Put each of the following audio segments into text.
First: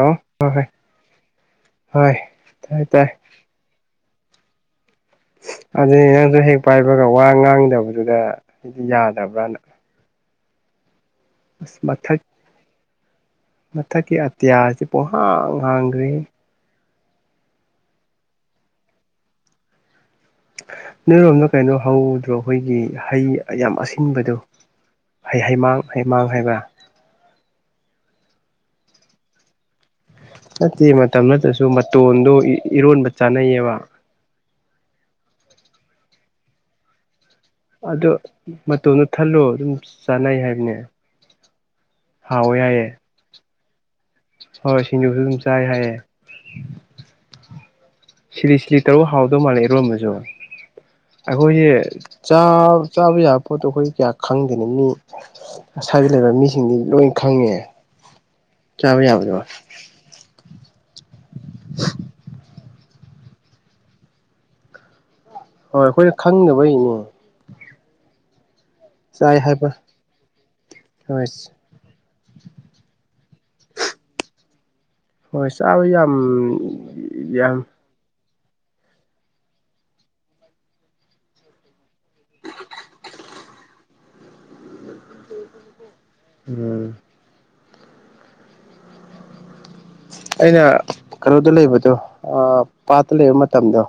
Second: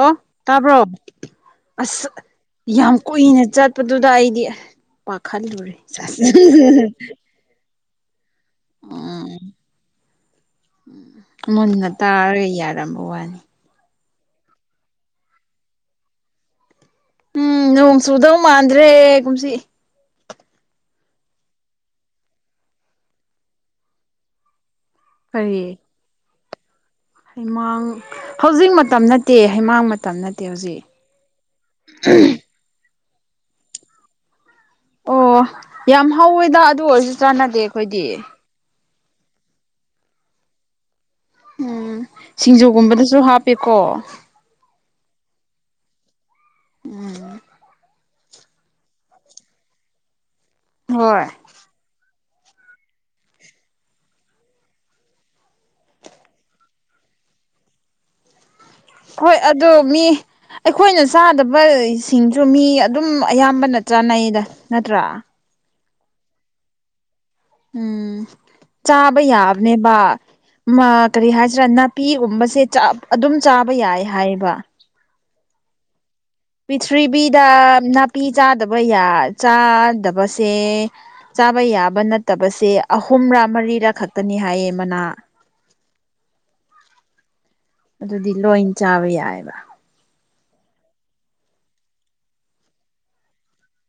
ꯑꯣ ꯍꯣꯏ ꯍꯣꯏ ꯇꯥꯕ꯭ꯔꯣ ꯑꯁ ꯍꯣꯏ ꯇꯥꯏ ꯌꯥꯝ ꯇꯥꯏ ꯀꯨꯏꯅ ꯆꯠꯄꯗꯨꯗ ꯑꯩꯗꯤ ꯄꯥꯈꯠꯂꯨꯔꯦ ꯑꯗꯨꯗꯤ ꯅꯪꯁ ꯍꯦꯛ ꯄꯥꯏꯕꯒ ꯋꯥ ꯉꯥꯡꯗꯕꯗꯨꯗ ꯍꯥꯏꯗꯤ ꯎꯝ ꯌꯥꯗꯕ꯭ꯔꯅ ꯑꯁ ꯃꯨꯟꯅ ꯃꯊꯛ ꯇꯥꯔꯒ ꯌꯥꯔꯝꯕ ꯋꯥꯅꯤ꯫ ꯃꯊꯛꯀꯤ ꯑꯇꯤꯌꯥ ꯑꯁꯤ ꯄꯣꯡꯍꯥꯡ ꯍꯥꯡꯈ꯭ꯔꯦ꯫ ꯎꯝ ꯅꯣꯡ ꯆꯨꯗꯧ ꯃꯥꯟꯗ꯭ꯔꯦ ꯀꯨꯝꯁꯤ꯫ ꯅꯣꯏꯔꯣꯝꯗ ꯀꯩꯅꯣ ꯍꯧꯗ꯭ꯔꯣ ꯑꯩꯈꯣꯏꯒꯤ ꯍꯩ ꯌꯥꯝ ꯑꯁꯤꯟꯕꯗꯣ ꯍꯩ ꯀꯔꯤ ꯍꯩꯃꯥꯡ ꯍꯩꯃꯥꯡ ꯍꯥꯏꯕ꯭ꯔ ꯍꯩꯃꯥꯡ ꯍꯧꯖꯤꯛ ꯃꯇꯝ ꯅꯠꯇꯦ ꯍꯩꯃꯥꯡ ꯃꯇꯝ ꯅꯠꯇꯦ ꯍꯧꯖꯤꯛ ꯅꯠꯇꯦ ꯃꯇꯝ ꯅꯠꯇ꯭ꯔꯁꯨ ꯃꯇꯣꯟꯗꯣ ꯏꯔꯣꯟꯕ ꯆꯥꯅꯩꯌꯦꯕ ꯑꯣ ꯌꯥꯝ ꯍꯧꯋꯦꯗ ꯑꯗꯨ ꯑꯣꯏꯔꯁꯨ ꯆꯥꯟꯅꯗꯦ꯫ ꯑꯩꯈꯣꯏꯗꯤ ꯑꯗꯣ ꯃꯇꯣꯝꯗ ꯊꯜꯂꯣ ꯑꯗꯨꯝ ꯆꯥꯅꯩ ꯍꯥꯏꯕꯅꯦ꯫ ꯎꯝ ꯍꯥꯎꯋꯦ ꯍꯥꯏꯌꯦ ꯁꯤꯡꯖꯨꯒꯨꯝꯕꯗꯁꯨ ꯍꯥꯞꯄꯦꯀꯣ ꯍꯣꯏ ꯁꯤꯡꯖꯨꯁꯨ ꯑꯗꯨꯝ ꯆꯥꯏ ꯍꯥꯏꯌꯦ꯫ ꯎꯝ ꯁꯤꯂꯤ ꯁꯤꯂꯤ ꯇꯧꯔꯒ ꯍꯥꯎꯗꯧ ꯃꯥꯜꯂꯦ ꯏꯔꯣꯟꯕꯁꯨ ꯍꯣꯏ ꯑꯩꯈꯣꯏꯁꯦ ꯆꯥꯕ ꯌꯥꯕ ꯄꯣꯠꯇꯣ ꯑꯩꯈꯣꯏ ꯀꯌꯥ ꯈꯪꯗꯦꯅꯤ ꯃꯤ ꯉꯁꯥꯒꯤ ꯂꯩꯕ ꯃꯤꯁꯤꯡꯗꯤ ꯂꯣꯏ ꯈꯪꯉꯦ꯫ ꯆꯥꯕ ꯌꯥꯕꯗꯣ ꯍꯣꯏ ꯑꯗꯨ ꯃꯤ ꯑꯩꯈꯣꯏꯅ ꯆꯥꯗꯕ ꯁꯤꯡꯁꯨ ꯃꯤ ꯑꯗꯨꯝ ꯑꯌꯥꯝꯕꯅ ꯆꯥꯅꯩꯗ ꯅꯠꯇ꯭ꯔꯥ ꯍꯣꯏ ꯑꯩꯈꯣꯏꯅ ꯈꯪꯅꯕꯩꯅꯦ ꯎꯝ ꯆꯥꯕ ꯆꯥꯏ ꯍꯥꯏꯕ ꯌꯥꯕꯅꯦꯕ ꯑꯃ ꯍꯣꯏ ꯀꯔꯤ ꯍꯥꯏꯁꯤꯔꯥ ꯅꯠ ꯄꯤꯒꯨꯝꯕꯁꯦ ꯑꯗꯨꯝ ꯆꯥꯕ ꯌꯥꯏ ꯍꯥꯏꯕ ꯍꯣꯏ ꯆꯥꯕ ꯌꯥꯝ ꯄꯤꯔꯤꯊ꯭ꯤꯕꯤꯗ ꯌꯥꯝ ꯅꯥꯄꯤ ꯆꯥꯗꯕ ꯆꯥꯗꯕꯁꯦ ꯆꯥꯕ ꯌꯥꯕ ꯅꯠꯇꯕꯁꯦ ꯑꯍꯨꯝꯔꯥ ꯃꯔꯤꯔꯥ ꯈꯛꯇꯅꯤ ꯍꯥꯏꯌꯦ ꯃꯅꯥ ꯎꯝ ꯑꯗꯨꯗꯤ ꯂꯣꯏ ꯆꯥꯕ ꯌꯥꯏꯕ ꯑꯩꯅ ꯀꯩꯅꯣꯗ ꯂꯩꯕꯗꯣ ꯄꯥꯠꯇ ꯂꯩꯕ ꯃꯇꯝꯗꯣ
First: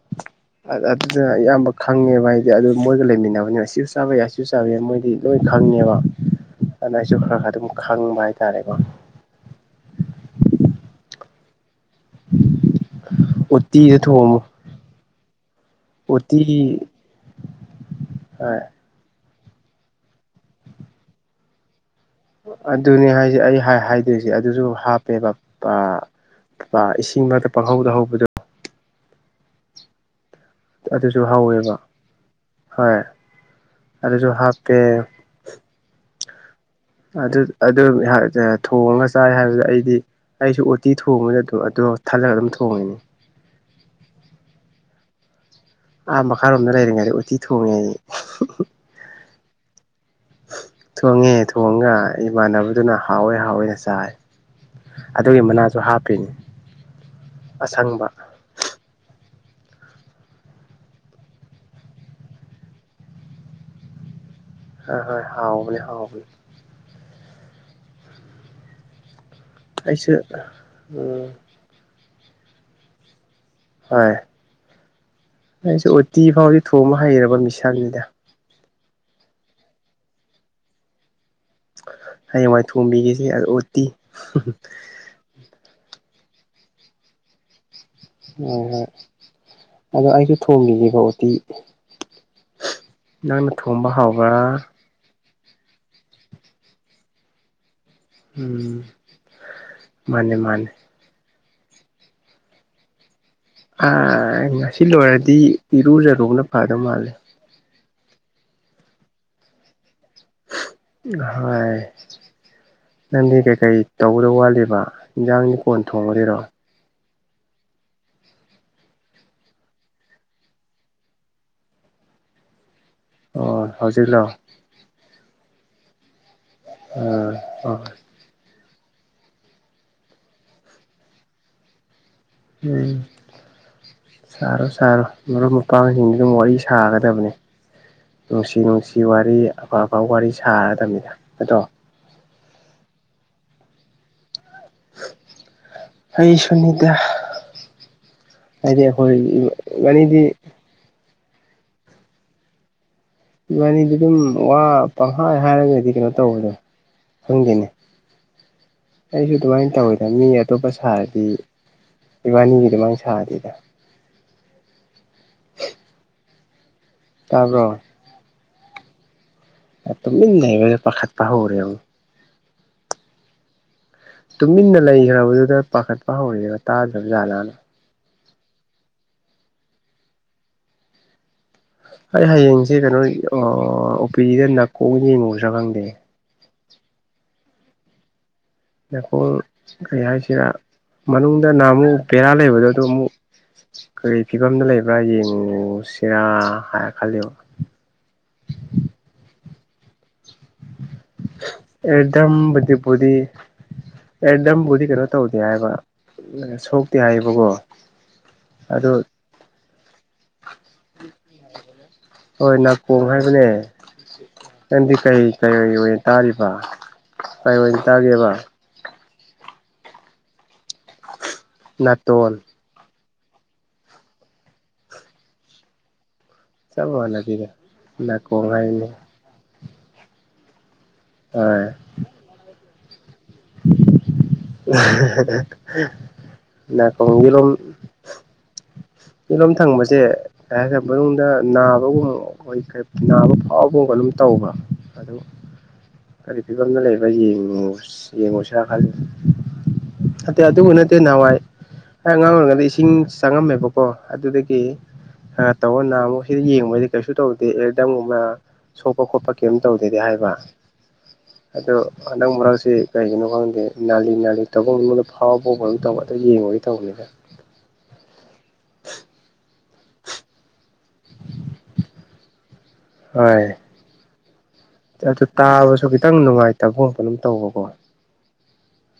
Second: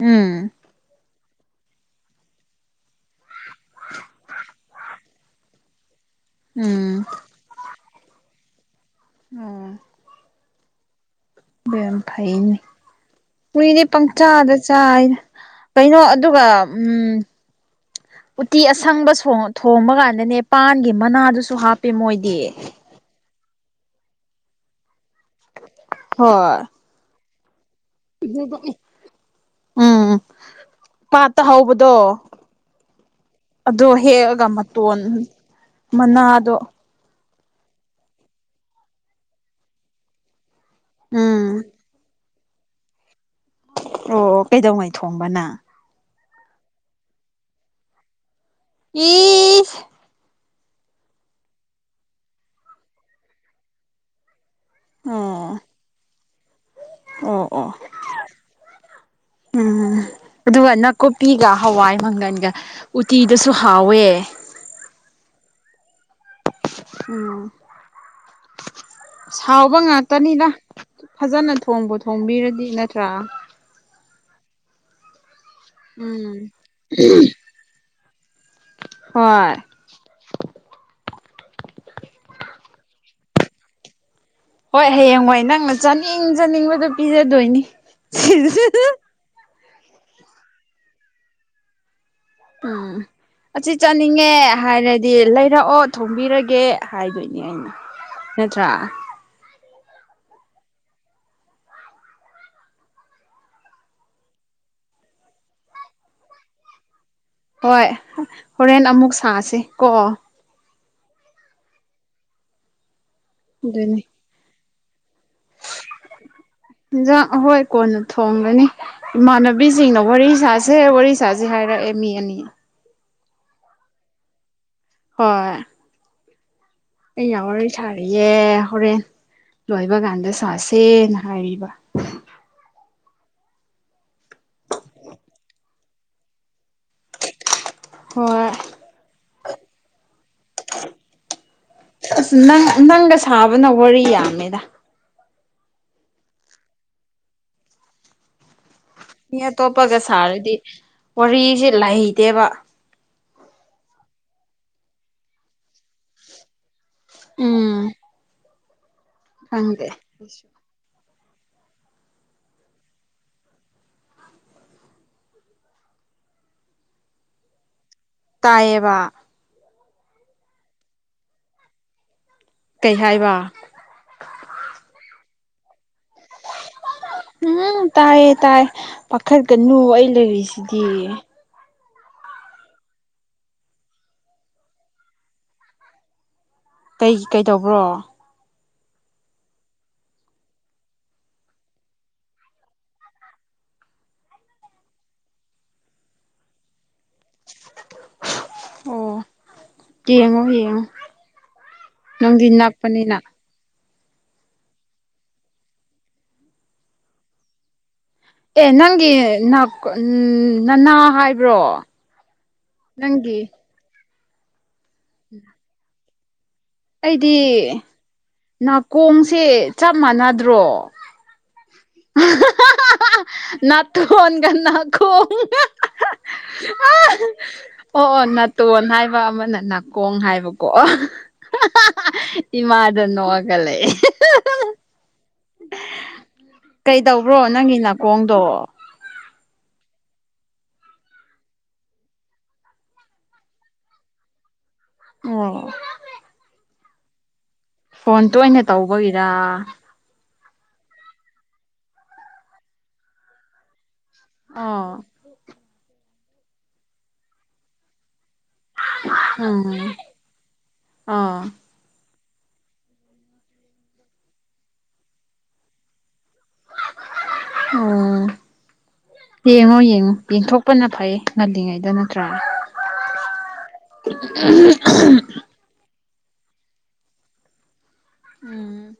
ꯎꯝ ꯑꯗ ꯑꯗꯨꯅ ꯑꯌꯥꯝꯕ ꯈꯪꯉꯦꯕ ꯍꯥꯏꯗꯤ ꯑꯗꯨ ꯃꯣꯏꯒ ꯂꯩꯃꯤꯟꯅꯕꯅꯤꯅ ꯁꯤꯁꯨ ꯆꯥꯕ ꯌꯥꯏ ꯁꯤꯁꯨ ꯆꯥꯕ ꯌꯥꯏ ꯃꯣꯏꯗꯤ ꯂꯣꯏ ꯈꯪꯉꯦꯕ ꯑꯗꯨꯅ ꯎꯝ ꯑꯩꯁꯨ ꯈꯔ ꯈꯔ ꯑꯗꯨꯝ ꯈꯪꯕ ꯍꯥꯏꯇꯥꯔꯦꯀꯣ ꯑꯣ ꯗꯌꯝ ꯐꯩꯅꯦ ꯀꯨꯏꯗꯤ ꯎꯇꯤꯗ ꯊꯣꯡꯉꯨ ꯄꯪꯆꯥꯥꯗ ꯆꯥꯏ ꯀꯩꯅꯣ ꯑꯗꯨꯒ ꯎꯇꯤ ꯎꯝ ꯎꯇꯤ ꯑ ꯑꯁꯪꯕ ꯊꯣꯡꯕ ꯀꯥꯟꯗꯅꯦ ꯄꯥꯟꯒꯤ ꯃꯅꯥꯗꯨꯁꯨ ꯍꯥꯞꯄꯦ ꯃꯣꯏꯗꯤ ꯑꯗꯨꯅꯦ ꯍꯥꯏꯁꯦ ꯑꯩ ꯍꯥꯏꯗꯣꯏꯁꯦ ꯑꯗꯨꯁꯨ ꯍꯥꯞꯄꯦꯕ ꯍꯣꯏ ꯏꯁꯤꯡ ꯃꯔꯛꯇ ꯄꯥꯍꯧꯗ ꯍꯧꯕꯗ ꯎꯝ ꯑꯗꯨꯁꯨ ꯄꯥꯠꯇ ꯍꯧꯋꯦꯕ ꯍꯧꯕꯗꯣ ꯍꯣꯏ ꯑꯗꯨꯗꯣ ꯑꯗꯨꯁꯨ ꯍꯦꯒ ꯃ ꯍꯥꯞꯄꯦ ꯃꯅꯥ ꯑ ꯑꯗꯨ ꯑꯗꯨ ꯑꯗꯨ ꯊꯣꯡꯉꯒ ꯆꯥꯏ ꯍꯥꯏꯕꯗ ꯑꯩꯗꯤ ꯑꯩꯁꯨ ꯎꯇꯤ ꯊꯣꯡꯕꯗ ꯎꯝ ꯑꯗꯨ ꯑꯗꯣ ꯊꯜꯂꯒ ꯑꯗꯨꯝ ꯊꯣꯡꯉꯤꯅꯦ ꯑꯣ ꯀꯩꯗꯧꯉꯩ ꯊꯣꯡꯕꯅ ꯑꯥ ꯃꯈꯥꯔꯣꯝꯗ ꯂꯩꯔꯤꯉꯩꯗ ꯎꯇꯤ ꯊꯣꯡꯉꯦ ꯍꯥꯏ ꯏ ꯊꯣꯡꯉꯦ ꯊꯣꯡꯉ ꯏꯃꯥꯟꯅꯕꯗꯨꯅ ꯍꯥꯎꯋꯦ ꯍꯥꯎꯋꯦꯅ ꯆꯥꯏ ꯑꯗꯨꯒꯤ ꯑꯣ ꯃꯅꯥꯁꯨ ꯍꯥꯞꯄꯤꯅꯤ ꯑꯣ ꯑꯣ ꯑꯁꯪꯕ ꯎꯝ ꯑꯗꯨꯒ ꯅꯥꯀꯨꯞꯄꯤꯒ ꯍꯋꯥꯏ ꯃꯪꯒꯟꯒ ꯎꯇꯤꯗꯁꯨ ꯍꯥꯎꯋꯦ ꯍ ꯍꯣꯏ ꯍꯥꯎꯕꯅꯦ ꯍꯥꯎꯕꯅꯦ ꯎꯝ ꯁꯥꯎꯕ ꯑꯩꯁꯨ ꯉꯥꯛꯇꯅꯤꯗ ꯎꯝ ꯐꯖꯅ ꯊꫭꯡ ꯊꯣꯡꯕꯨ ꯊꯣꯡꯝꯕꯤꯔꯗꯤ ꯅꯠꯇ꯭ꯔꯥ ꯍꯣꯏ ꯑꯩꯁꯦ ꯎꯠꯇꯤ ꯎꯝ ꯐꯥꯎꯗꯤ ꯊꯣꯡꯕ ꯍꯩꯔꯕ ꯃꯤꯁꯝꯅꯤꯗ ꯍꯣꯏ ꯍꯌꯦꯡꯋꯥꯏ ꯊꯣꯝꯕꯤꯈꯤꯁꯤ ꯑ ꯎꯠꯇꯤ ꯍꯣꯏ ꯍꯌꯦꯡ ꯋꯥꯏ ꯅꯪꯅ ꯆꯥꯅꯤꯡ ꯆꯥꯅꯤꯡꯕꯗꯨ ꯄꯤꯖꯗꯣꯏꯅꯤ ꯑ ꯍꯣꯏ ꯑꯗꯣ ꯑꯩꯁꯨ ꯊꯣꯡꯈꯤꯒꯕ ꯎꯇꯤ ꯎꯝ ꯅꯪꯅ ꯑꯁꯤ ꯊꯣꯡꯕ ꯆꯠꯅꯤꯡꯉꯦ ꯍꯥꯎꯕ꯭ꯔꯥ ꯍꯥꯏꯔꯗꯤ ꯑꯗꯨꯗꯤ ꯂꯩꯔꯛꯑꯣ ꯊꯣꯡꯕꯤꯔꯒꯦ ꯍꯥꯏꯗꯣꯏꯅꯦ ꯑꯩꯅ ꯅꯠꯇ꯭ꯔꯥ ꯎꯝ ꯃꯥꯅꯦ ꯃꯥꯅꯦ ꯑꯥ ꯉꯁꯤ ꯂꯣꯏꯔꯗꯤ ꯏꯔꯨꯖꯔꯨꯕꯅ ꯐꯗꯧ ꯃꯥꯜꯂꯦ ꯍꯣꯏ ꯍꯣꯔꯦꯟ ꯑꯃꯨꯛ ꯁꯥꯁꯤ ꯀꯣ ꯍꯣꯏ ꯅꯪꯗꯤ ꯀꯩꯀꯩ ꯑꯗꯨꯅꯤ ꯇꯧꯗ ꯋꯥꯠꯂꯤꯕ ꯏꯟꯁꯥꯡ ꯅꯤ ꯀꯣꯟ ꯊꯣꯡꯉꯔꯤꯔꯣ ꯍꯤꯟꯖꯥꯡ ꯑꯍꯣꯏ ꯀꯣꯟꯅ ꯊꯣꯡꯒꯅꯤ ꯏꯃꯥꯟꯅꯕꯤꯁꯤꯡꯅ ꯋꯥꯔꯤ ꯁꯥꯁꯦ ꯋꯥꯔꯤ ꯁꯥꯁꯦ ꯍꯥꯏꯔꯛꯑꯦ ꯃꯤ ꯑꯅꯤ ꯑꯣ ꯍꯧꯖꯤꯛ ꯂꯣ ꯍꯣꯏ ꯑꯩ ꯑꯥ ꯌꯥꯎꯣꯏ ꯑꯣ ꯁꯥꯔꯤꯌꯦꯦ ꯍꯣꯔꯦꯟ ꯂꯣꯏꯕ ꯀꯥꯟꯗ ꯁꯥꯁꯦꯅ ꯍꯥꯏꯔꯤꯕ ꯎꯝ ꯁꯥꯔꯣ ꯁꯥꯔꯣ ꯃꯔꯨꯞ ꯃꯄꯥꯡꯁꯤꯡꯗꯨ ꯑꯗꯨꯝ ꯋꯥꯔꯤ ꯁꯥꯒꯗꯕꯅꯤ ꯍꯣꯏ ꯅꯨꯡꯁꯤ ꯅꯨꯡꯁꯤ ꯋꯥꯔꯤ ꯑꯐ ꯑꯐꯕ ꯋꯥꯔꯤ ꯁꯥꯔꯗꯕꯅꯤꯅ ꯅꯠꯇ꯭ꯔꫭ ꯑꯁ ꯅꯪ ꯅꯪꯒ ꯁꯥꯕꯅ ꯋꯥꯔꯤ ꯌꯥꯝꯃꯦꯗ ꯑꯩ ꯁꯨꯅꯤꯗ ꯍꯥꯏꯗꯗꯤ ꯍꯣꯏ ꯃꯅꯤꯗꯤ ꯗꯤ ꯋꯥꯔꯤꯁꯤ ꯂꯥꯏꯇ‌ꯦꯕ ꯏꯕꯥꯅꯤꯗꯤ ꯑꯗꯨꯝ ꯋꯥ ꯄꯪꯍꯥꯏ ꯍꯥꯏꯔꯒꯗꯤ ꯀꯩꯅꯣ ꯇꯧꯕꯅꯦ ꯈꯪꯗꯦꯅꯦ ꯎꯝ ꯑꯩꯁꯨ ꯑꯗꯨꯃꯥꯏꯅ ꯈꯪꯗꯦ ꯇꯧꯋꯤꯗ ꯃꯤ ꯑꯇꯣꯞꯄ ꯁꯥꯔꯗꯤ ꯏꯕꯥꯅꯤꯒꯤ ꯑꯗꯨꯃꯥꯏ ꯁꯥꯗꯦꯗ ꯇꯥꯕ꯭ꯔꯣ ꯇꯥꯕ [inaudible] ꯇꯨꯃꯤꯟ ꯂꯩꯒ꯭ꯔꯖꯤꯗ ꯄꯥꯈꯠꯄ ꯍꯧꯔꯦꯕ ꯀꯩ ꯍꯥꯏꯕ ꯇꯨꯃꯤꯟꯅ ꯂꯩꯈ꯭ꯔꯕꯗꯨꯗ ꯄꯥꯈꯠꯄ ꯍꯧꯔꯦꯕ ꯇꯥꯗ꯭ꯔꯕ ꯖꯥꯠꯂꯥꯅ ꯎꯝ ꯇꯥꯏꯌꯦ ꯇꯥꯏ ꯄꯥꯈꯠꯀꯅꯨ ꯑꯩ ꯂꯩꯔꯤꯁꯤꯗꯤ ꯑꯩ ꯍꯌꯦꯡꯁꯦ ꯀꯩꯅꯣ ꯑꯣꯄꯤꯗꯤꯗ ꯅꯀꯣꯡ ꯌꯦꯡꯉꯨꯁꯤꯔ ꯈꯪꯗꯦꯅꯦ ꯀꯩ ꯀꯩ ꯇꯧꯕ꯭ꯔꯣ ꯂꯩꯈꯣꯜ ꯀꯩ ꯍꯥꯏꯁꯤꯔ ꯃꯅꯨꯡꯗ ꯅꯍ ꯑꯃꯨꯛ ꯕꯦꯔꯥ ꯂꯩꯕꯗ ꯑꯗꯨ ꯑꯃꯨꯛ ꯀꯔꯤ ꯐꯤꯕꯝꯗ ꯂꯩꯕ꯭ꯔꯥ ꯌꯦꯡꯉꯨ ꯁꯤꯔꯥ ꯍꯥꯏꯔ ꯈꯜꯂꯤꯕ ꯑꯣ ꯌꯦꯡꯉꯣ ꯌꯦꯡꯉꯣ ꯅꯪꯗꯤ ꯅꯛꯄꯅꯤꯅ ꯑꯦꯔꯗꯝꯕꯨꯗꯤ ꯀꯩꯅꯣ ꯇꯧꯗꯦ ꯍꯥꯏꯕ ꯁꯣꯛꯇꯦ ꯍꯥꯏꯌꯦꯕꯀꯣ ꯑꯦ ꯑꯗꯨ ꯅꯪꯒꯤ ꯅꯅꯥ ꯍꯥꯏꯕ꯭ꯔꯣ ꯍꯣꯏ ꯅꯥꯀꯣꯡ ꯅꯪꯒꯤ ꯍꯥꯏꯕꯅꯦ ꯅꯪꯗꯤ ꯀꯩ ꯀꯩ ꯇꯥꯔꯤꯕ ꯑꯩꯗꯤ ꯀꯩ ꯑꯣꯏꯅ ꯇꯥꯒꯦꯕ ꯅꯥꯀꯣꯡꯁꯦ ꯆꯞ ꯃꯥꯟꯅꯗ꯭ꯔꯣ ꯅꯇꯣꯜ ꯅꯥꯇꫭꯟꯒ ꯅꯈꫭꯡꯒ ꯆꯞ ꯑꯣ ꯃꯥꯟꯅꯕꯤꯗ ꯑꯣ ꯅꯥꯀꯣꯡ ꯅꯥꯇꯣꯟ ꯍꯥꯏꯕꯅꯤ ꯍꯥꯏꯕ ꯑꯃꯅ ꯅ ꯀꯣꯡ ꯍꯥꯏꯕꯀꯣ ꯍꯣꯏ ꯏꯃꯥꯗ ꯅꯣꯛꯑꯒ ꯂꯩꯑꯦ ꯎ ꯀꯩ ꯇꯧꯕ꯭ꯔꯣ ꯅꯪꯒꯤ ꯅꯥꯀꯣꯡꯗꯣ ꯌꯦꯂꯣꯝ ꯊꯪꯕꯁꯦ ꯃꯅꯨꯡꯗ ꯅꯥꯕꯒꯨꯝꯕ ꯑꯩꯈꯣꯏ ꯅꯥꯕ ꯐꯥꯎꯕꯒꯨꯝꯕ ꯑꯗꯨꯝ ꯇꯧꯕ꯭ꯔꯥ ꯑꯗꯨ ꯑꯣ ꯀꯔꯤ ꯐꯤꯕꯝꯗ ꯂꯩꯕ ꯌꯦꯡꯉ ꯌꯦꯡꯉꯨꯁꯤꯔ ꯈꯜꯂꯤꯦ ꯑꯥ ꯑꯠꯇꯦ ꯑꯗꯨꯕꯨ ꯅꯠꯇꯦ ꯅꯍꯥꯟꯋꯥꯏ ꯑꯩ ꯑꯉꯥꯡ ꯑꯣꯏꯔꯤꯉꯩꯗ ꯏꯁꯤꯡ ꯆꯪꯉꯝꯃꯦꯕ ꯀꯣ ꯑꯗꯨꯗꯒꯤ ꯑꯣ ꯈꯔ ꯇꯧꯅ ꯑꯃꯨꯛ ꯁꯤꯗ ꯌꯦꯡꯕꯗꯤ ꯀꯩꯁꯨ ꯇꯧꯗꯦ ꯑꯦꯔꯗꯝꯒꯨꯝꯕ ꯁꯣꯛꯄ ꯈꯣꯠꯄ ꯀꯩꯝ ꯎꯝ ꯇꯧꯗꯦꯗꯤ ꯍꯥꯏꯕ ꯑꯥ ꯑꯗꯣ ꯍꯗꯥꯡ ꯃꯨꯔꯥꯡꯁꯤꯦ ꯀꯥꯏꯅꯣ ꯀꯗꯦ ꯅꯥꯂꯤ ꯅꯥꯂꯤ ꯇꯧꯕꯐꯝ ꯃꯉꯣꯟꯗ ꯐꯥꯎꯕ ꯐꯥꯎꯕꯝ ꯇꯧꯕ ꯑꯗꯨ ꯌꯦꯡꯉꯒꯒꯤ ꯇꯧꯕꯅꯤꯅ ꯑꯣꯝ ꯌꯦꯡꯉꯣ ꯌꯦꯡꯉꯣ ꯌꯦꯟꯊꯣꯛꯄꯅ ꯐꯩ ꯉꯜꯂꯤꯉꯩꯗ ꯅꯠꯇ꯭ꯔꯥ ꯍꯣꯏ ꯑꯗꯨ ꯇꯥꯕꯁꯨ ꯈꯤꯇꯪ ꯅꯨꯡꯉꯥꯏꯇꯕ ꯈꯣꯠꯄ ꯑꯗꯨꯝ ꯇꯧꯕꯀꯣ ꯎꯝ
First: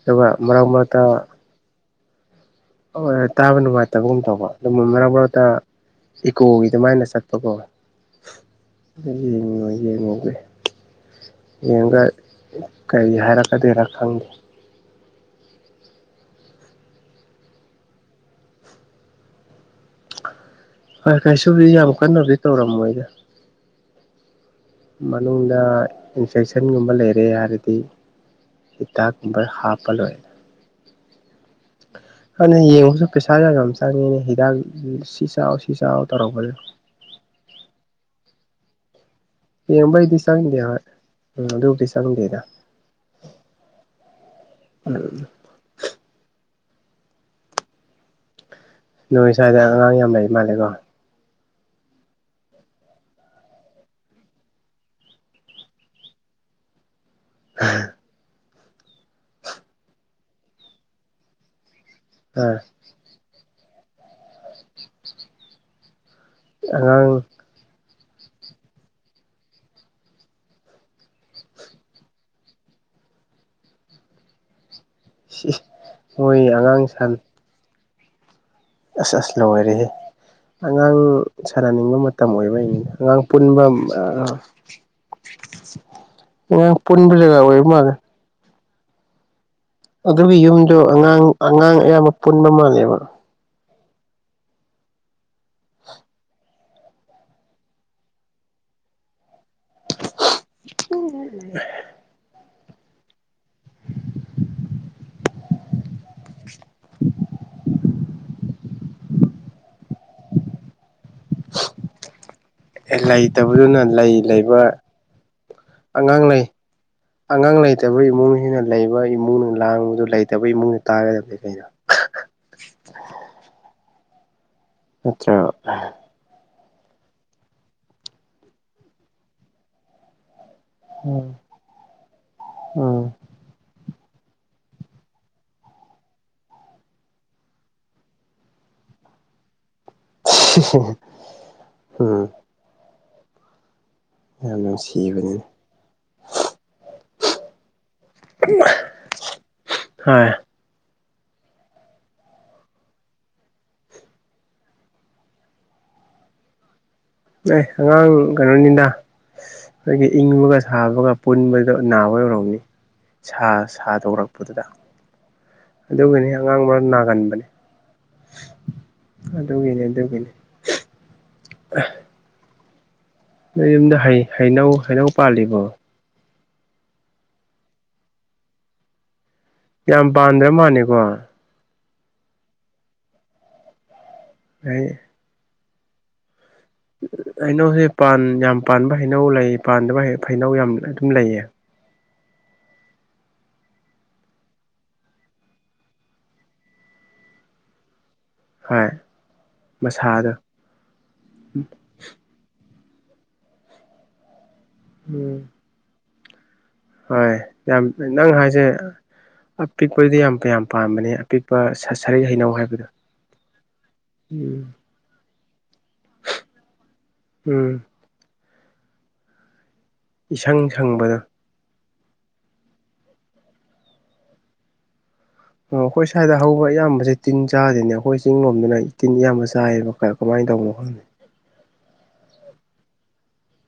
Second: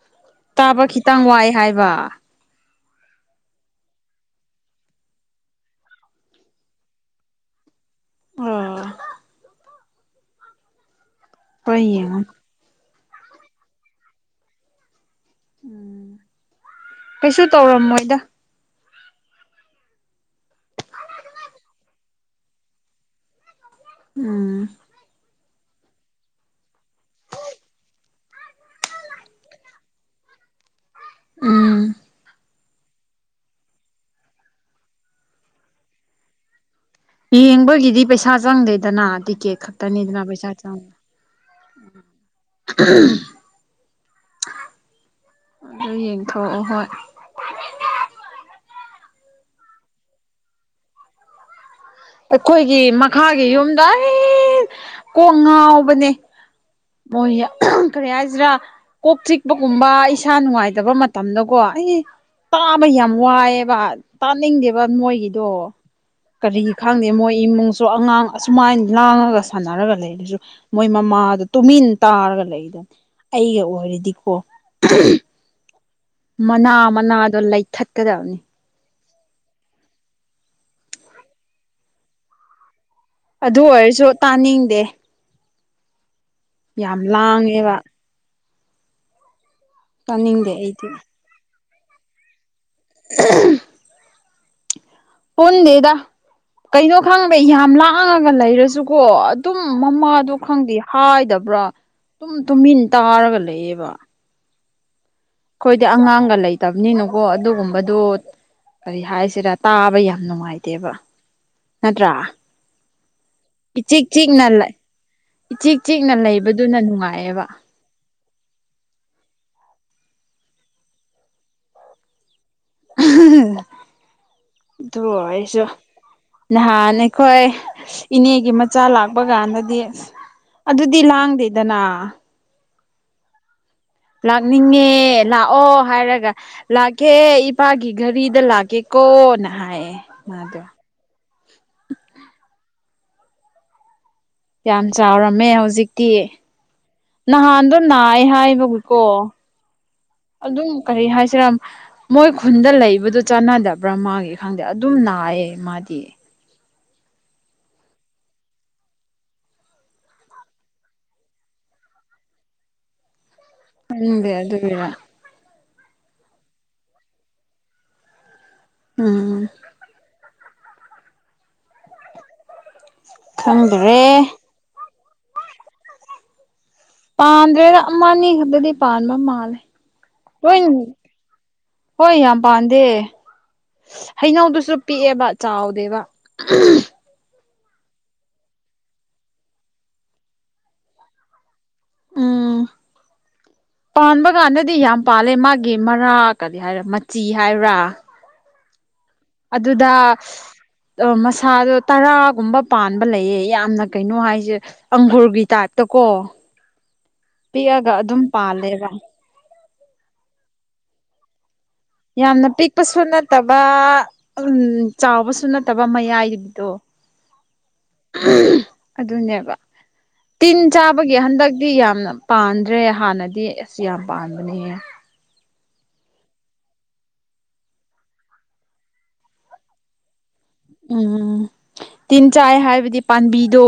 ꯑꯗꯨꯒ ꯃꯔꯛ ꯇꯥꯕ ꯃꯔꯛꯇ ꯈꯤꯇꯪ ꯋꯥꯏ ꯍꯥꯏꯕ ꯍꯣꯏ ꯇꯥꯕ ꯅꯨꯡꯉꯥꯏꯇꯕꯒꯨꯝ ꯇꯧꯕ ꯑꯗꯨ ꯃꯔꯛ ꯃꯔꯛꯇ ꯏꯀꯣꯒꯤ ꯑꯗꯨꯃꯥꯏꯅ ꯆꯠꯄ ꯀꯣꯋꯦ ꯑꯣ ꯍꯣꯏ ꯌꯦꯡꯉꯣ [unintelligible] ꯀꯩ ꯍꯥꯏꯔꯛꯀꯗꯣꯏꯔꯥ ꯈꯪꯗꯦ ꯎꯝ ꯀꯩꯁꯨ ꯇꯧꯔꯝꯃꯣꯏꯗ ꯍꯣꯏ ꯀꯩꯁꯨꯗꯤ ꯌꯥꯝ ꯀꯟꯅꯕꯨꯗꯤ ꯇꯧꯔꯝꯃꯣꯏꯗ ꯎꯝ ꯃꯅꯨꯡꯗ ꯏꯟꯐꯦꯛꯁꯟꯒꯨꯝꯕ ꯂꯩꯔꯦ ꯍꯥꯏꯔꯗꯤ ꯍꯤꯗꯥꯛꯀꯨꯝꯕ ꯍꯥꯞꯄ ꯂꯣꯏꯔ ꯎꯝ [unintelligible] ꯀꯅ ꯌꯦꯡꯕꯁꯨ ꯄꯩꯁꯥ ꯌꯥꯝ ꯌꯥꯝ ꯆꯪꯉꯦꯅ ꯍꯤꯗꯥꯛ ꯁꯤ ꯆꯥꯎ ꯁꯤ ꯆꯥꯎ ꯇꯧꯔꯛꯄꯗꯣ ꯌꯦꯡꯕꯒꯤꯗꯤ ꯄꯩꯁꯥ ꯆꯪꯗꯦꯗꯅ ꯇꯤꯛꯀꯦꯠ ꯌꯦꯡꯕꯩꯗꯤ ꯈꯛꯇꯅꯤꯗꯅ ꯄꯩꯁꯥ ꯆꯪꯗꯦ ꯍꯣꯏ ꯆꯪꯕ ꯎꯝ ꯑꯗꯨꯕꯨꯗꯤ ꯆꯪꯗꯦꯗ ꯎꯝ ꯑꯗꯨ ꯌꯦꯡꯊꯑꯣ ꯍꯣꯏ ꯅꯣꯏ ꯁ꯭ꯋꯥꯏꯗ ꯑꯉꯥꯡ ꯌꯥꯝ ꯂꯩ ꯃꯥꯜꯂꯦꯀꯣ ꯑꯩꯈꯣꯏꯒꯤ ꯃꯈꯥꯒꯤ ꯌꯨꯝꯗ ꯑꯩ ꯀꯣꯡ ꯉꯥꯎꯕꯅꯦ [unintelligible] ꯀꯔꯤ ꯍꯥꯏꯁꯤꯔꯥ ꯀꯣꯛ ꯆꯤꯛꯄꯒꯨꯝꯕ ꯏꯁꯥ ꯅꯨꯡꯉꯥꯏꯇꯕ ꯃꯇꯝꯗꯀꯣ ꯑꯩ ꯑꯥ ꯕ ꯌꯥꯝ ꯋꯥꯏꯑꯦꯕ ꯇꯥꯅꯤꯡꯗꯦꯕ ꯃꯣꯏꯒꯤꯗꯣ ꯀꯔꯤꯒꯤ ꯈꯪꯗꯦ ꯑꯉꯥꯡ ꯃꯣꯏ ꯏꯃꯨꯡ ꯁꯣ ꯑꯉꯥꯡ ꯑꯁꯨꯃꯥꯏꯅ ꯂꯥꯡꯉꯒ ꯁꯥꯟꯅꯔꯒ ꯂꯩ ꯑꯗꯨꯁꯨ ꯃꯣꯏ ꯃꯃꯥꯗ ꯇꯨꯃꯤꯟ ꯇꯥꯔꯒ ꯂꯩꯗꯅ ꯑꯩꯒ ꯑꯣꯏꯔꯗꯤꯀꯣ [unintelligible] ꯃꯅꯥ ꯑꯉꯥꯡ ꯁꯟ ꯃꯅꯥꯗꯣ ꯂꯩꯊꯠꯀꯗꯕꯅꯤ ꯑꯁ ꯑꯁ ꯂꯣꯏꯔꯦꯍꯦ ꯑꯉꯥꯡ ꯁꯔꯅꯤꯡꯕ ꯃꯇꯝ ꯑꯣꯏꯕꯩꯅꯤꯅ ꯑꯉꯥꯡ ꯑꯗꯨ ꯄꯨꯟꯕ ꯑꯣꯏꯔꯁꯨ ꯇꯥꯅꯤꯡꯗꯦ ꯑꯉꯥꯡ ꯌꯥꯝ ꯄꯨꯟꯕ ꯖꯒꯥ ꯑꯣꯏꯕ ꯂꯥꯡꯉꯦꯕ ꯃꯥꯜꯂꯦ ꯑꯗꯨꯒꯤ ꯇꯥꯅꯤꯡꯗꯦ ꯌꯨꯝꯗꯣ ꯑꯩꯗꯤ ꯑꯉꯥꯡ ꯑꯉꯥꯡ ꯑꯌꯥꯝꯕ ꯄꯨꯟꯕ ꯃꯥꯜꯂꯦꯕ [unintelligible] ꯄꯨꯟꯗꯦꯗ ꯀꯩꯅꯣ ꯈꯪꯗꯦ ꯌꯥꯝ ꯂꯥꯡꯉꯒ ꯂꯩꯔꯁꯨꯀꯣ ꯑꯗꯨꯝ ꯃꯃꯥꯗ ꯈꯪꯗꯦ ꯍꯥꯏꯗꯕ꯭ꯔꯥ ꯇꯨꯝ ꯇꯨꯝꯃꯤꯟ ꯇꯥꯔꯒ ꯂꯩꯌꯦꯕ ꯑꯩꯈꯣꯏꯗꯤ ꯑꯉꯥꯡꯒ ꯂꯩꯇꯕꯅꯤꯅꯀꯣ ꯑꯗꯨꯒꯨꯝꯕꯗꯨ ꯀꯔꯤ ꯍꯥꯏꯁꯤꯔ ꯇꯥꯕ ꯌꯥꯝ ꯅꯨꯡꯉꯥꯏꯇꯦꯕ ꯅꯠꯇ꯭ꯔꯥ ꯂꯩꯇꯕꯗꯨꯅ ꯏꯆꯤꯛ ꯂꯩ ꯆꯤꯛꯅ ꯂꯩꯕ ꯂꯩ ꯏꯆꯤꯛ ꯆꯤꯛꯅ ꯑꯉꯥꯡ ꯂꯩ ꯂꯩꯕꯗꯨꯅ ꯅꯨꯡꯉꯥꯏꯌꯦꯕ ꯑꯉꯥꯡ ꯂꯩꯇꯕ ꯏꯃꯨꯡꯁꯤꯅ ꯂꯩꯕ ꯏꯃꯨꯡꯅ ꯂꯥꯡꯕꯗꯨ ꯂꯩꯇꯕ ꯏꯃꯨꯡꯅ ꯇꯥꯒꯗꯕꯅꯤ ꯀꯩꯅꯣ ꯑꯗꯨ ꯅꯠꯇ꯭ꯔꯣ ꯍꯁꯨ ꯅꯍꯥꯟ ꯑꯩꯈꯣꯏ ꯏꯅꯦꯒꯤ ꯃꯆꯥ ꯂꯥꯛꯄ ꯀꯥꯟꯗꯗꯤ ꯑꯗꯨꯗꯤ ꯎꯝ ꯂꯥꯡꯗꯦꯗꯅ ꯎꯝ ꯂꯥꯛꯅꯤꯡꯉꯦ ꯂꯥꯛꯑꯣ ꯍꯥꯏꯔꯒ ꯂꯥꯛꯀꯦ ꯏꯄꯥꯒꯤ ꯘꯔꯤꯗ ꯂꯥꯛꯀꯦꯀꯣꯅ ꯍꯥꯏꯌꯦ ꯃꯥꯗꯣ [unintelligible] ꯌꯥꯝ ꯆꯥꯎꯔꯝꯃꯦ ꯍꯧꯖꯤꯛ ꯗꯦ ꯅꯍꯥꯟꯗꯣ ꯅꯥꯏ ꯍꯥꯏꯕꯕꯨꯀꯣ ꯍꯣꯏ ꯑꯗꯨꯝ ꯀꯔꯤ ꯍꯥꯏꯁꯤꯔ ꯃꯣꯏ ꯈꯨꯟꯗ ꯂꯩꯕꯗꯨꯣ ꯆꯥꯟꯅꯗꯕ꯭ꯔ ꯃꯥꯥꯒꯤ ꯈꯪꯗꯦ ꯑꯗꯨꯝ ꯅꯥꯏꯌꯦ ꯃꯥꯗꯤ ꯑꯦ ꯑꯉꯥꯡ ꯀꯩꯅꯣꯅꯤꯗ ꯑꯩꯈꯣꯏꯒꯤ ꯏꯪꯕꯒ ꯁꯥꯕꯒ ꯄꯨꯟꯕꯗ ꯅꯥꯕ ꯌꯧꯔꯝꯅꯤ ꯁꯥ ꯍꯗꯦ ꯁꯥꯗꯣꯔꯛꯄꯗꯨꯗ ꯑꯗꯨꯗꯥ ꯑꯗꯨꯒꯤꯅꯤ ꯑꯉꯥꯡ ꯃꯔ ꯅꯥꯒꯟꯕꯅꯤ ꯎꯝ ꯑꯗꯨꯒꯤꯅꯦ ꯑꯗꯨꯒꯤꯅꯤ ꯅꯣꯏ ꯌꯨꯝꯗ ꯈꯪꯗ꯭ꯔꯦ ꯍꯩꯅꯧ ꯍꯩꯅꯧ ꯄꯥꯜꯂꯤꯕꯣ ꯄꯥꯟꯗ꯭ꯔꯦꯗ ꯑꯃ ꯑꯅꯤ ꯈꯛꯇꯗꯤ ꯄꯥꯟꯕ ꯃꯥꯜꯂꯦ ꯌꯥꯝ ꯄꯥꯟꯗ꯭ꯔꯦ ꯂꯣꯏ ꯃꯥꯥꯟꯅꯤꯀꯣ ꯍꯣꯏ ꯌꯥꯝ ꯄꯥꯥꯟꯝꯗꯦ ꯍꯩꯅꯧꯗꯨꯁꯨ ꯍꯩ ꯄꯤꯛꯑꯦꯕ ꯆꯥꯎꯗꯦꯕ ꯍꯩꯅꯧꯁꯦ ꯌꯥꯝ ꯄꯥꯟꯕ ꯍꯩꯅꯧ ꯂꯩ ꯄꯥꯟ ꯍꯩꯅꯧ ꯌꯥꯝ ꯑꯗꯨꯝ ꯂꯩꯌꯦ ꯎꯝ ꯄꯥꯟꯕ ꯀꯥꯟꯗꯗꯤ ꯌꯥꯝ ꯄꯥꯜꯂꯦ ꯃꯥꯒꯤ ꯃꯔꯥ ꯀꯔꯤ ꯍꯥꯏꯔꯥ ꯃꯆꯤ ꯍꯥꯏꯕ꯭ꯔꯥ ꯍ ꯑꯗꯨꯗ ꯑ ꯃꯁꯥꯗꯣ ꯇꯔꯥꯒꯨꯝꯕ ꯄꯥꯟꯕ ꯂꯩꯌꯦ ꯌꯥꯝꯅ ꯀꯩꯅꯣ ꯍꯥꯏꯁꯦ ꯑꯪꯒꯨꯔꯒꯤ ꯎꯝ ꯇꯥꯏꯞ ꯠ ꯇꯨꯀꯣ ꯍꯣꯏ ꯌꯥꯝ ꯅꯪ ꯍꯥꯏꯁꯦ ꯄꯥꯜꯂꯦꯕ ꯑꯄꯤꯛꯄꯗꯤ ꯌꯥꯝ ꯌꯥꯝ ꯄꯥꯝꯕꯅꯤ ꯀꯤꯄ ꯁ ꯁ ꯌꯥꯝꯅ ꯄꯤꯛꯄꯁꯨ ꯅꯠꯇꯕ ꯎꯝ ꯆꯥꯎꯕꯁꯨ ꯅꯠꯇꯕ ꯃꯌꯥꯏꯔꯤꯕꯗꯣ ꯎꯝ ꯑꯗꯨꯅꯦꯕ ꯇꯤꯟ ꯏꯁꯪ ꯆꯥꯕꯒꯤ ꯁꯪꯕꯗꯣ ꯍꯟꯗꯛꯇꯤ ꯌꯥꯝꯅ ꯄꯥꯟꯗ꯭ꯔꯦ ꯍꯥꯟꯅꯗꯤ ꯑꯦꯁꯤ ꯌꯥꯝ ꯄꯥꯟꯕꯅꯦ ꯑꯩꯈꯣꯏ ꯁ꯭ꯋꯥꯏꯗ ꯍꯧꯕ ꯑꯌꯥꯝꯕꯁꯦ ꯇꯤꯟ ꯆꯥꯗꯦꯅꯦ ꯑꯩꯈꯣꯏ ꯆꯤꯡ ꯂꯣꯝꯗꯅ ꯇꯤꯟ ꯑꯌꯥꯝꯕ ꯆꯥꯏꯌꯦꯕ ꯀꯃꯥꯏꯅ ꯇꯧꯕꯅꯣ ꯈꯪꯗꯦ ꯎꯝ ꯇꯤꯟ ꯆꯥꯏ ꯍꯥꯏꯕꯗꯤ ꯄꯥꯝꯕꯤꯗꯣ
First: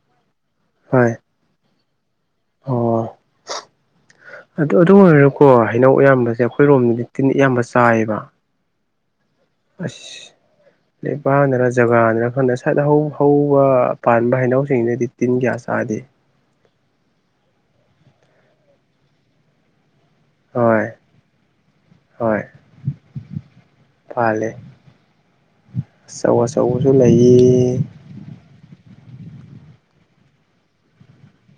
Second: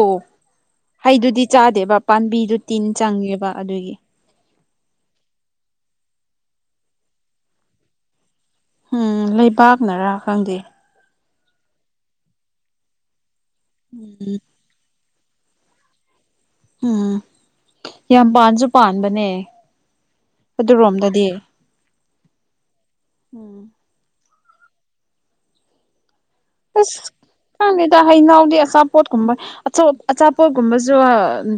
ꯍꯣꯏ ꯍꯩꯗꯨꯗꯤ ꯆꯥꯗꯦꯕ ꯄꯥꯝꯕꯤꯗꯨꯣ ꯇꯤꯟ ꯆꯪꯉꯦꯕ ꯑꯗꯨꯒꯤ ꯑꯗꯨꯗ ꯑꯗꯨꯝ ꯑꯣꯏꯔꯀꯣ ꯍꯩꯅꯧ ꯑꯌꯥꯝꯕꯁꯦ ꯑꯩꯈꯣꯏ ꯔꯣꯝꯗꯗꯤ ꯇꯤꯟ ꯏꯌꯥꯝꯕ ꯆꯥꯏꯌꯦꯕ ꯎꯝ ꯂꯩꯕꯥꯛꯅꯔꯥ ꯈꯪꯗꯦ ꯕꯅꯔ ꯖꯒꯥꯅꯔ ꯈꯪꯅ ꯁꯠ ꯍꯧꯕ ꯄꯥꯟꯕ ꯍꯥꯏꯩꯅꯧ ꯇ꯭ꯔꯔꯤꯅꯦꯗꯤꯇꯤꯟꯒꯦꯌꯥꯥ ꯑꯗꯦ ꯎꯝ ꯌꯥꯝ ꯄꯥꯟꯁꯨ ꯄꯥꯟꯕꯅꯦ ꯑꯗꯨꯔꯣꯝꯗꯗꯤ ꯍ ꯎꯝ ꯐꯦ ꯆ ꯑꯁ ꯈꯪꯗꯦꯗ ꯍꯩꯅꯥꯎꯗꯤ ꯑꯆꯥꯄꯣꯠꯀꯨꯝꯕ ꯑꯆꯥꯄꯣꯠꯀꯨꯝꯕꯁꯨ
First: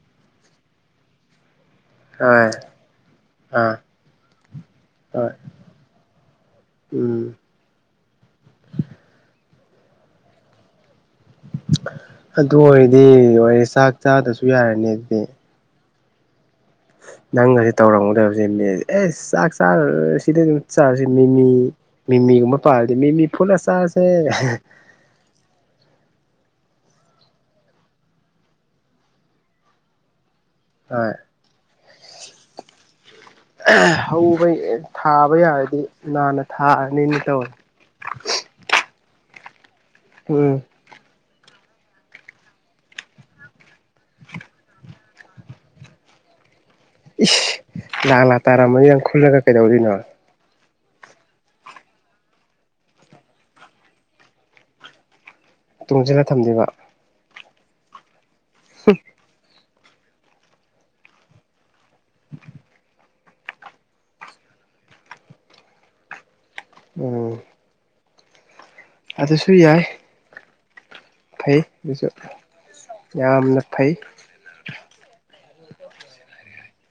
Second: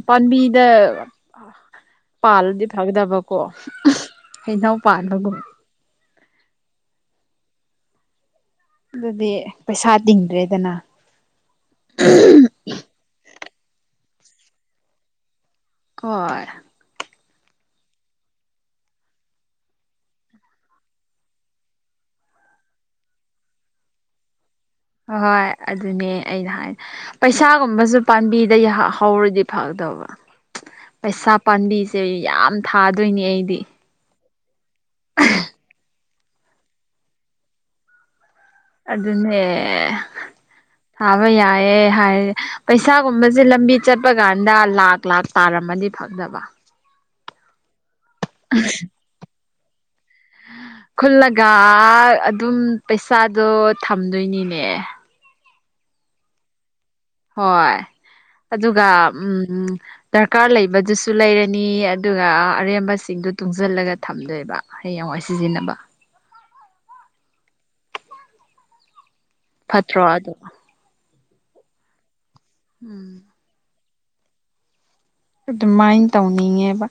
ꯄꯥꯝꯕꯤꯗ ꯍꯣꯏ ꯄꯥꯜꯂꯗꯤ ꯐꯗꯕꯀꯣ ꯑꯥ ꯍꯩꯅꯎ ꯍꯣꯏ ꯄꯥꯜꯂꯒꯨꯝ ꯎꯝ [unintelligible] [inaudible] ꯑꯗꯨꯗꯤ ꯄꯩꯁꯥ ꯇꯤꯡꯗ꯭ꯔꯦꯗꯅ ꯑꯗꯨ ꯑꯣꯏꯔꯗꯤ ꯑꯣꯏꯔꯦ ꯆꯥꯛ ꯆꯥꯗꯁꯨ ꯌꯥꯔꯅꯤ ꯑꯗꯨꯗꯤ ꯍꯣꯏ [unintelligible] [inaudible] ꯅꯪꯁ ꯇꯧꯔꯝꯒꯗꯕꯁꯦ ꯃꯁ ꯑꯦ ꯆꯥꯛ ꯆꯥꯔꯁꯤꯗ ꯑꯗꯨꯝ ꯆꯥꯔꯁꯤ ꯃꯤꯃꯤ ꯃꯤꯃꯤꯒꯨꯝꯕ ꯄꯥꯜꯂꯗꯤ ꯃꯤꯃꯤ ꯐꯨꯠ ꯑꯆꯥꯁꯦ ꯍ ꯍꯣꯏ ꯑꯗꯨꯅꯦ ꯑꯩꯅ ꯍꯥꯏ [inaudible] ꯄꯩꯁꯥꯒꯨꯝꯕꯁꯨ ꯄꯥꯝꯕꯤꯗ ꯍꯧꯔꯗꯤ ꯐꯗꯕ ꯍꯣꯏ ꯄꯩꯁꯥ ꯄꯥꯝꯕꯤꯁꯦ ꯌꯥꯝ ꯊꯥꯗꯣꯏꯅꯦ ꯑꯩꯗꯤ ꯍꯧꯕ ꯊꯥꯕ ꯌꯥꯔꯗꯤ ꯅꯥꯟꯅ ꯊꯥꯔꯅꯤꯅ ꯇꯧꯋꯦ ꯑꯗꯨꯅꯦ ꯎꯝ ꯊꯥꯕ ꯌꯥꯏꯌꯦ ꯍꯥꯏ ꯄꯩꯁꯥꯒꯨꯝꯕꯁꯦ ꯂꯝꯕꯤ ꯆꯠꯄ ꯀꯥꯟꯗ ꯂꯥꯛ ꯂꯥꯛ ꯇꯥꯔꯝꯃꯗꯤ ꯐ ꯊꯗꯕ [unintelligible] [inaudible] ꯏꯁ ꯂꯥꯛ ꯂꯥꯛ ꯇꯥꯔꯝꯃꯅꯤ ꯅꯪ ꯈꯨꯜꯂꯒ ꯀꯩꯗꯧꯔꯤꯅꯣ ꯈꯨꯜꯂꯒ ꯑꯗꯨꯝ ꯄꯩꯁꯥꯗꯣ ꯊꯝꯗꯣꯏꯅꯤꯅꯦ ꯇꯨꯡꯁꯤꯅ ꯊꯝꯕꯤꯕ ꯍꯣꯏ ꯑꯗꯨꯒ ꯎꯝ ꯗꯔꯀꯥꯔ ꯂꯩꯕꯗꯨꯁꯨ ꯂꯩꯔꯅꯤ ꯑꯗꯨꯒ ꯑꯔꯦꯝꯕꯁꯤꯡꯗꯨ ꯇꯨꯡꯁꯤꯜꯂꯒ ꯊꯝꯗꯣꯏꯕ ꯍꯌꯦꯡꯋꯥꯏ ꯁꯤꯖꯤꯟꯅꯕ ꯎꯝ [unintelligible] [inaudible] ꯑꯗꯨꯁꯨ ꯌꯥꯏ ꯍꯗꯣ [unintelligible] [inaudible] ꯐꯩ ꯑꯗꯨꯁꯨ ꯎꯝ ꯌꯥꯝꯅ ꯐꯩ ꯑꯗꯨꯃꯥꯏꯅ ꯇꯧꯅꯤꯡꯉꯦꯕ